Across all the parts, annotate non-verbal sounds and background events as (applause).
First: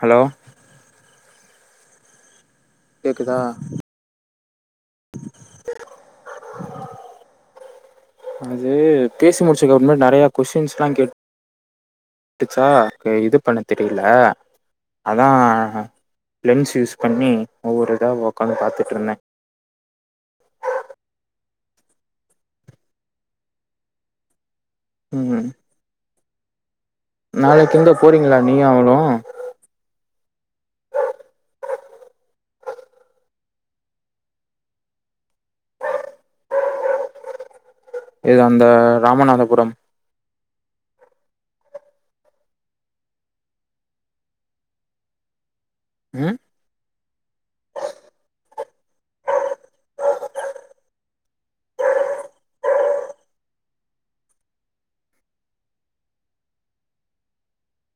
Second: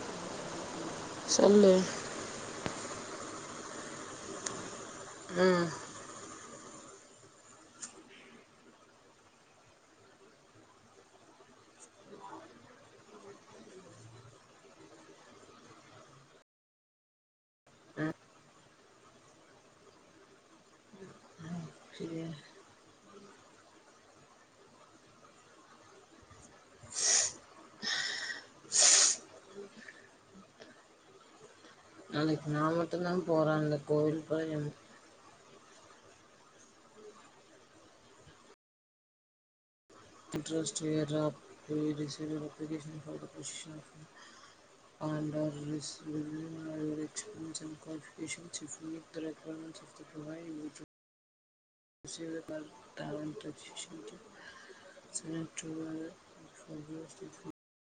Hello சொல்லு கேக்குதா உம் அது பேசி முடிச்சுஅப்பறோம் நெறைய கொஸ்டின்ஸ் எல்லாம் கே கேட்டுச்சா இது பண்ண தெரியல அதான் லென்ஸ் யூஸ் பண்ணி ஒவ்வொரு இதாஉக்காந்து பாத்துட்டு இருந்தேன் ச (inaudible) உஹம் நாளைக்கு கூடப் போறீங்களா நீ அவனும் நாளைக்கு நான் மட்டும்தான் போறன் அந்த கோவில் ப யானா இது அந்த ராமநாதபுரம் இன்ட்ரெஸ்ட் (unintelligible) அப்ளிகேஷன் ஆண்ட்ராய்ட் ம் (unintelligible) உ (unintelligible)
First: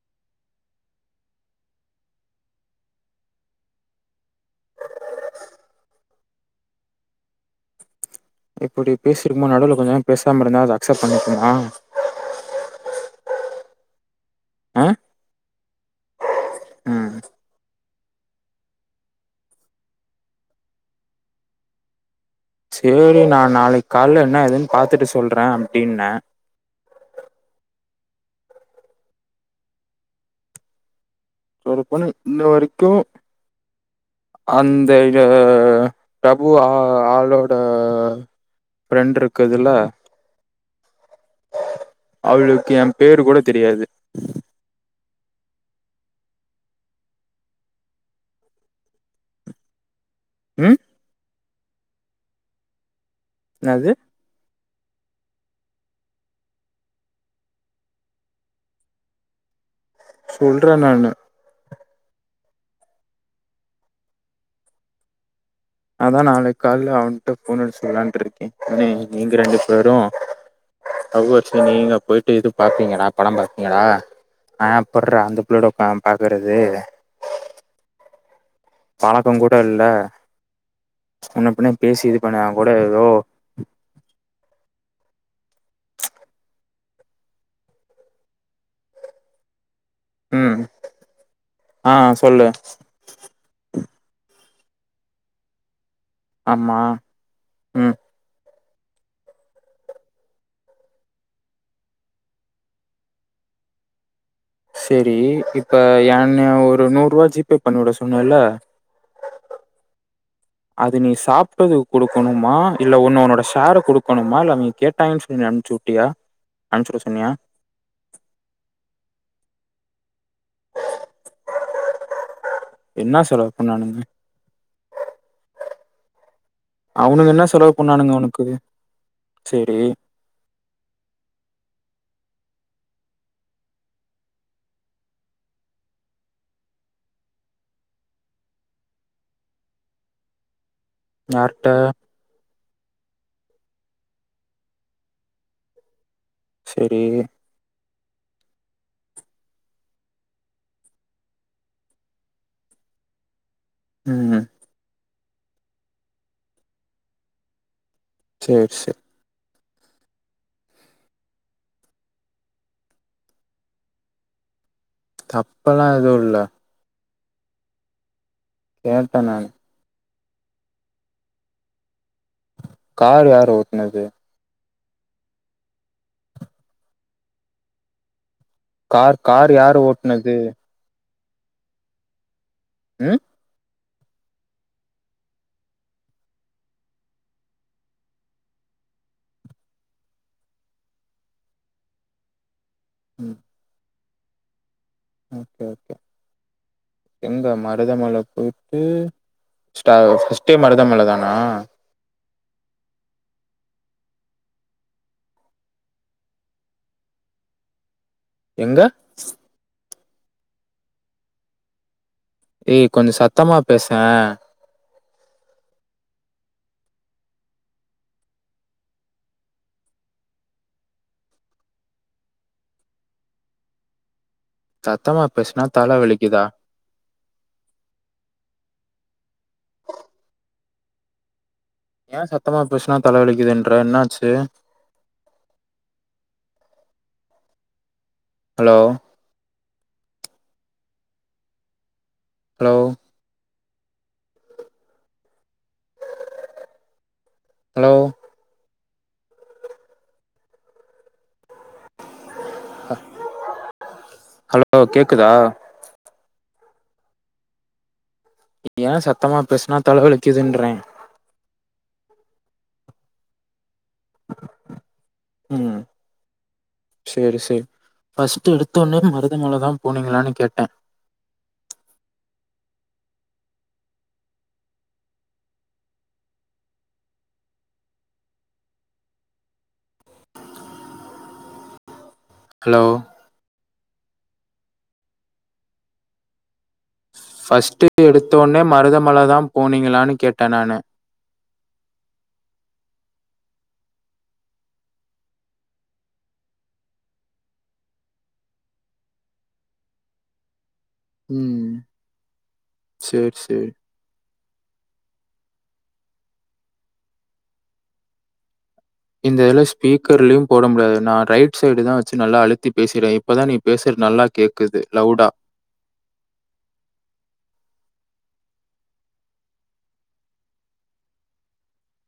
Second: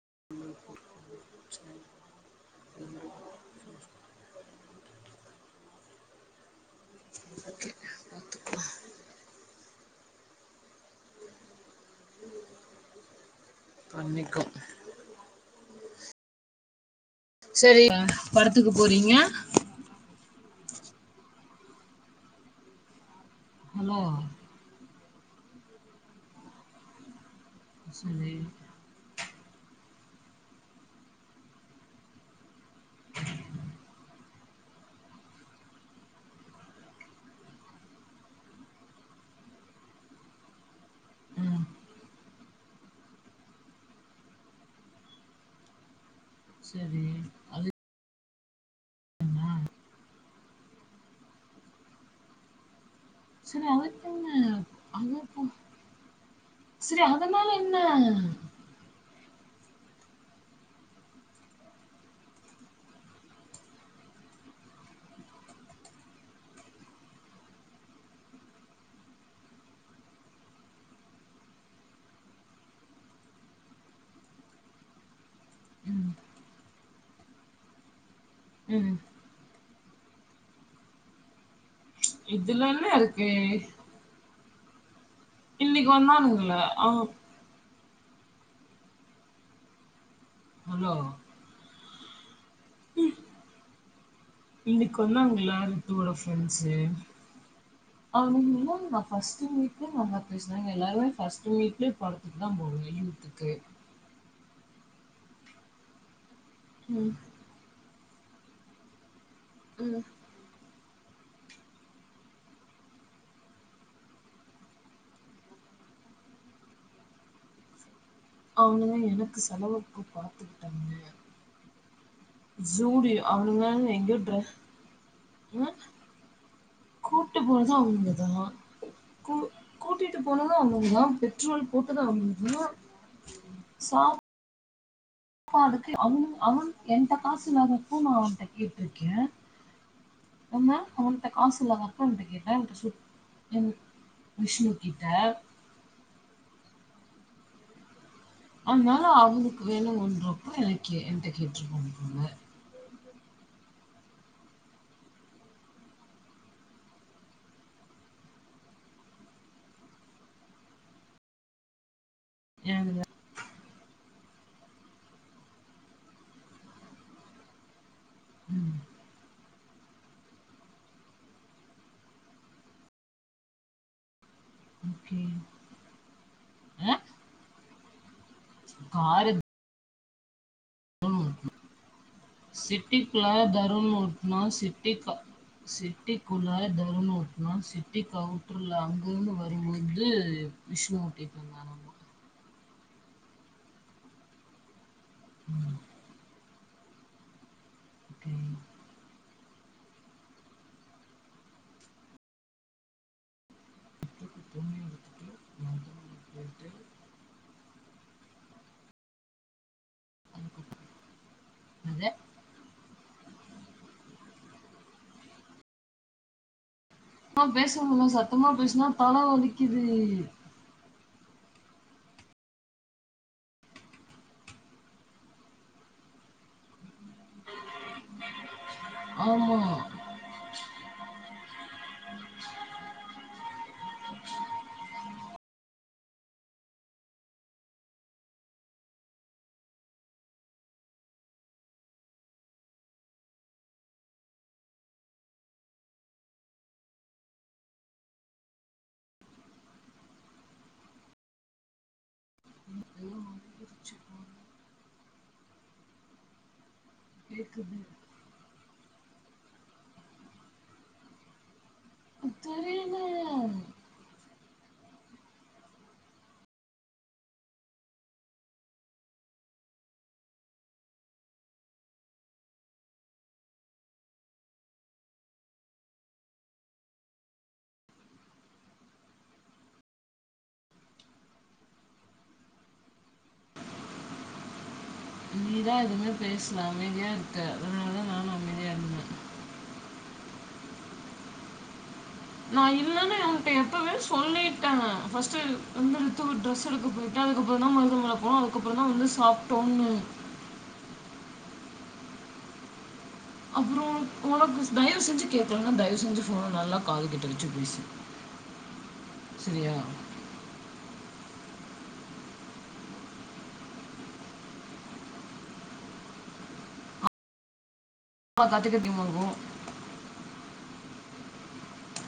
(unintelligible) ஓகே இப்படி பேசிருக்குக்கும் போது நடுவுவில கொஞ்சம் பேசாம இருந்தா அது அக்செப்ட் பண்ணிக்குமா பண்ணிக்கும் ஆஹ செரி படத்துக்கு போறீங்க செரி நான் நாளைக்கு ஹலோ கால என்ன ஏதுன்னு பா்த்துட்டு சொல்றே அப்படின்ன செரி சொல்ல போன இந்த வரைக்கும் கும் அந்த பிரபு ஆ ஆளோட ஃப்ரெண்ட் இருக்குதுல ம் அவளுக்கு என் பேரு கூட தெரியாது செரி அது என்ன ம் செரி என்னது அவளுக்கு என்ன ஆமாப்பா செரி அதனால என்ன சொல்றேன் நானு அதான் நாளைக்கு கால அவனிட்ட போன் அடிச்சு வெளையாண்டுட்டு இருக்கேன் ஏ நீங்க ரெண்டு பேரும் லவர்ஸ் நீங்க போயிட்டு எதுவும் பாப்பீங்கடா படம் பாப்பீங்கடா நா எப்படிடா அந்த பிள்ளையோட உட்காந்து ம், பாக்குறது ம். பாலக்க அங்குட்டு இல்ல முன்ன பின்ன பேசி இது பண்ணான் இதுல கூட என்ன ஏதோ இருக்கு? இன்னைக்கு வந்தானுங்கள ஆஹ் ஹலோ ஆஹ் சொல்லு இன்னைக்கு வந்தாங்களா உன்னோட ப்ரெண்ட்ஸு ஆமா ம் அவங்கள ஃபர்ஸ்ட் மீட்ல நல்ல பேசினாங்க எல்லாருமே ஃபர்ஸ்ட் மீட்லயே படத்துக்கு தான் போவீங்கன்னு இருக்கு சரி இப்ப ஏன் நீ ஒரு நூறு ம், ரூபா ஜி பே பண்ணவிடு சொன்னல உம் அது நீ சாப்பிட்டது கொடுக்கணுமா இல்ல ஒன்னு உன்னோட ஷேர கொடுக்கணுமா இல்லை நீங்க கேட்டாங்கன்னு சொல்லி அனுச்சு விட்டயா அனுச்சுட சொன்னியா அவனதா எனக்கு செலவுக்கு (inaudible) சூடி என்ன செலவு அவனுங்க பண்ணானுங்க? எங்கயோ டிரஸ்ட் அவனுங்க கூட்டு என்ன செலவு போனதா பண்ணானுங்க அவங்கதா உனக்கு? கூ சரி. கூட்டிட்டு போனதா அவங்கதா பெட்ரோல் போட்டுதா அவங்கதா உ சா அப்ப அதுக்கு அவனு அவன் எந்த காசு இல்லாத ப்போ நா அவன்ட்ட கேட்டு இருக்க ஒண்ட காசு யார்ட்ட? இல்லாத போ அவன்ன்டா (inaudible) என் விஷ்ணு கிட்ட செரி அதனால அவங்களுக்கு வேணும்ன்றப்ப எனக்கு எண்ட கேட்டுருக்காங்க ஹம் சேரி சேரி ஏனுங்க தப்பல்லா எதுவு இல்ல ம் கேட்ட நானு கார் யாரு ஓட்னது ஓகே ஆ கார் காரு யார் ஓட் னது ம். சிட்டிக்குல த (unintelligible) ஒண்ணா சிட்டி சிட்டிக்குள்ள தர்ம ஒண்ணா சிட்டிக்கு அவுட்டர்ல அங்கங்க வரும்போது (unintelligible) ம் ஓகே ம். ஓகே எங்க ம மருத மல ஓகே. போய்ட்டு ஃபஸ்ட்டே மருதமல தானா (inaudible) எங்க எங்க ஹே கொஞ்சம் சத்தமா பேசே ஆ பேசும்முள்ள சத்தமா பேசுனா தல வலிக்குது தத்தமா பேசினா தல வலிக்குதா ஆமா ஏன் சத்தமா பேசுனா தலவலிக்குதுன்ற இன்னாச்சு ஹலோ ஹலோ ஹலோ ஹலோ கேக் இக்குதா கேக்குது ஏ சத்தமா பேசுனா தலவலிக்குதுன்றே தெரில ம் செரி செரி ஃபர்ஸ்ட் எடுத்த உனே மருதமலைதான் போனீங்களான்னு கேட்டே ஹலோ நீதா எதுமே பேசல அமைதியா இருக்க ஃபஸ்ட் அதனால டிட் தான் நானும் எடுத்த உனே அமைதியா இருந்தேன் மருதமலை தான் போனீங்களானு கேட்டன் நானு நா இல்லன்னு அவகிட்ட எப்பவே சொல்லிட்டேன் ஃபஸ்ட்ட் வந்து ரித்துக்கு டிரரெஸ் எடுக்க போயிட்டேன் அதுக்கப்பறம் தா மருதமலை போனோம் அதுக்கப்பறம் தா வந்து சாப்ட்டோன்னு ம் சேரி சேரி. அப்பறம் (unintelligible) தயவு செஞ்சு கேக்கலனா தயவு செஞ்சு ஃபோனை நல்லா காது கிட்ட வச்சு பேசு இந்த எல் சரியா ஸ்பீக்கர்லயும் போட முடியாது நான் ரைட் சைடு தா வச்சு நல்லா அழுத்தி பேசுற இப்பதா நீ பேசுறது நல்லா கேக்குது லவுடா ஆ கத்தி கத்தி மோகு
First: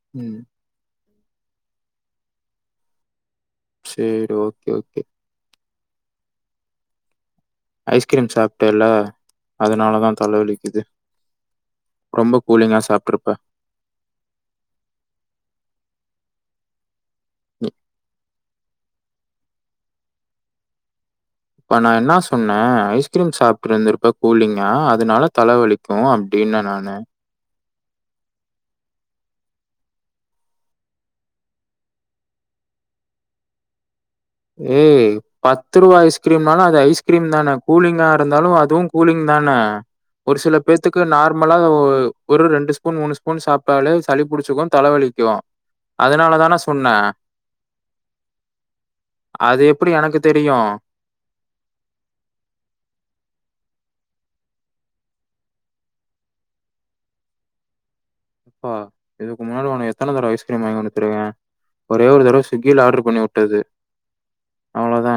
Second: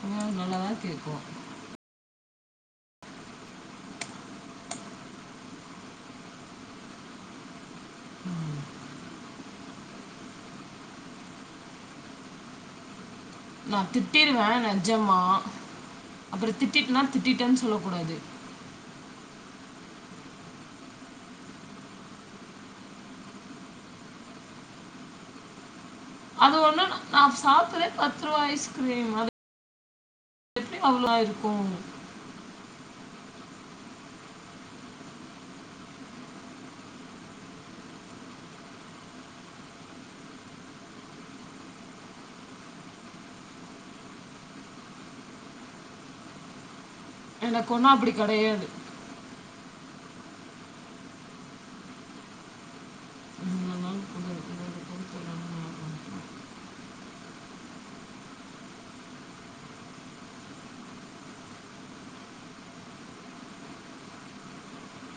உம் ம். நல்லாதா கேக்கு சேரி ஓகே ஓகே ஐஸ்கிரீம் சாப்ட்டல அதனாலதா தலவலிக்குது ரொம்ப கூலிங்கா சாப்ட்ருப்ப நா திட்டிருவ நெஜமா அப்பற திட்டிட்டனா திட்டிட்டன் இ சொல்லக்கூடாது இப்ப நா என்னா சொன்ன ஐஸ்கிரீம் சாப்ட்டு இருந்துருப்ப கூலிங்கா அதனால தலவலி அது ஒன்னு நா சாப்பல பத்து ரூவா ஐஸ்க்ரீம் அது எப்டி அவ்ளோ ஆயிருக்கு ஏய் பத்து ரூவா ஐஸ்கிரீம்னாலு அது ஐஸ்கிரீம் தான கூலிங்கா இருந்தாலு அதுவும் கூலிங் தான ஒரு சில பேத்துக்கு நார்மலா ஒ ஒரு ரெண்டு ஸ்பூன் மூணு ஸ்பூன் சாப்ட்டாலே சளி புடிச்சிக்கு தலைவலிக்கு அதனால தான சொன்ன எனக்கு ஒன்னு அப்டி கெடையாது அது எப்டி எனக்கு தெரியு உன்னனால் புகழ் இருபது பொருட்களான நாகம் ப்பா இதுக்கு முன்னாடி உன எத்தன தடவை ஐஸ்கிரீம் வாங்கி குத்துருவே ஒரே ஒரு தடவ ஸ்விக்கியில ஆர்டர் பண்ணி வுட்டது அவ்ளோதா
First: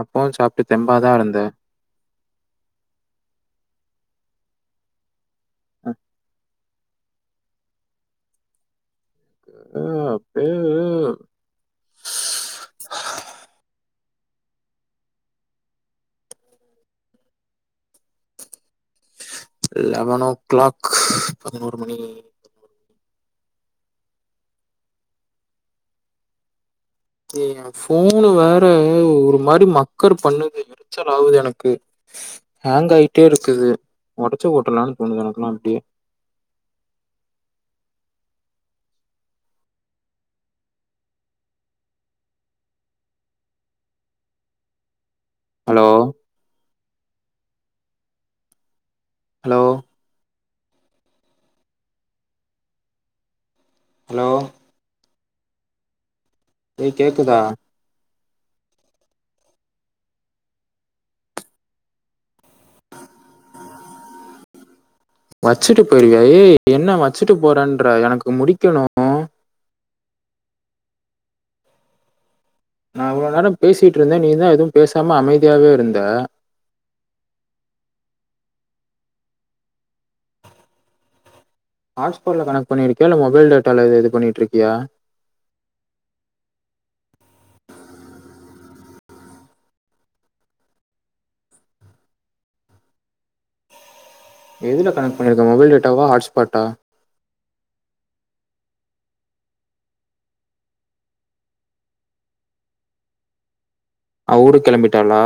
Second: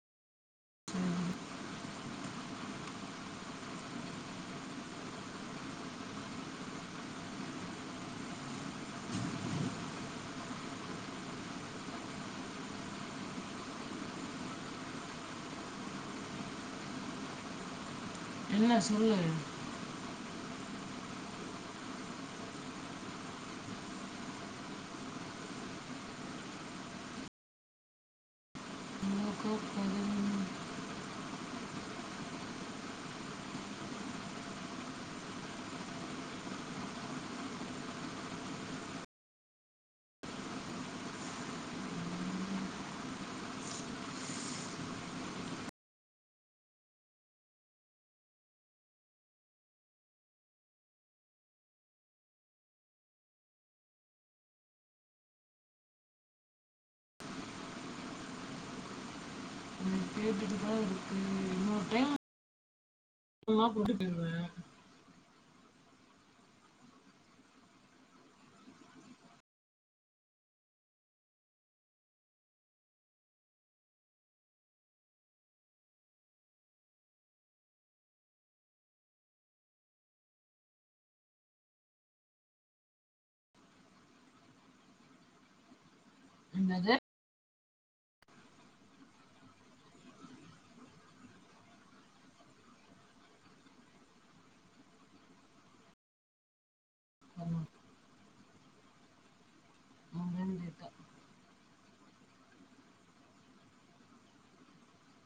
அப்பவு சாப்ட்டு தெம்பாதா இருந்த ஹ அப்பெய என்ன சொல்லு லெவன் ஓ கிளாக் பதினோரு மணி எ எனக்கு ஃபோனு வேற ஒரு உங்களுக்கு மாரி பதில் மக்கர் பண்ணுது எரிச்சலாவுது எனக்கு ஹேங் ஆயிட்டே இருக்குது ஒடச்சு போட்டலான்னு தோணுது எனக்கெல்லா அப்டியே ஹலோ ஹலோ ஹலோ ஏய் கேக்குதா நா கேட்டுட்டுதா இன்னொரு டைம் (unintelligible) வச்சிட்டு போயிருவியா ஏய் என்ன வச்சுட்டு போறன்ற எனக்கு முடிக்கணு நா இவ்ளோ நேரோ பேசிட்டு இருந்தே நீதான் எதுவு பேசாம அமைதியாவே இருந்த ஹாட்ஸ்போர்ட்ல கனெக்ட் பண்ணிருக்கியா இல்ல மொபைல் டேட்டால இது பண்ணிட்டுருக்கியா என்னது எதுல கனெக்ட் பண்ணியிருக்க மொபைல் டேட்டாவா ஹாட்ஸ்பாட்டா ஆமா, அப்படின்னு கேட்டா அவ ஊரு கெளம்பிட்டாளா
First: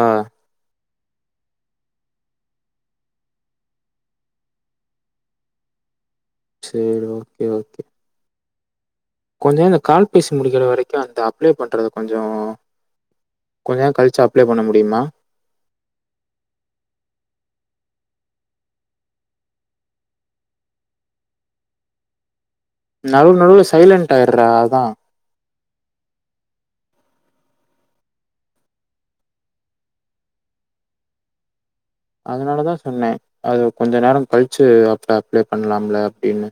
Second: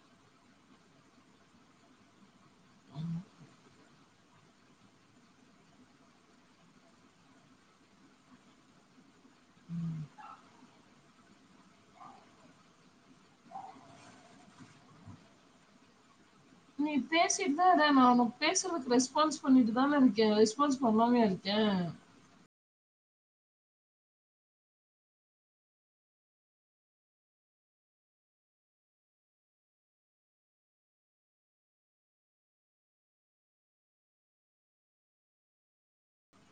சரி ஓகே ஓகே கொஞ்சம நேர அந்த கால் பேசி முடிக்கிற வரைக்கும் அந்த அப்ளை பண்றது கொஞ்சோ கொஞ்சோ நேர கழிச்சி அப்ளை பண்ண முடியுமா நீ பேசிட்தா இரே நா உன்ன பேசுறதுக்கு ரெஸ்பான்ஸ் பண்ணிட்டு தானே இருக்கே ரெஸ்பான்ஸ் பண்ணாமயா இருக்கே நடுவுல நடுவுல சைலன்ட் ஆயடுறா அதா அதனாலதா சொன்னே அது கொஞ்ச நேரொ கழிச்சு அப்ப அப்ளை பண்ணலாம்ல அப்டின்னு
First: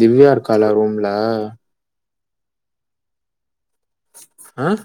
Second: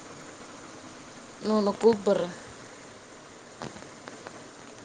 திவ்யா இருக்காளா ரூம் நா உன்ன கூப்புற ஆஹ்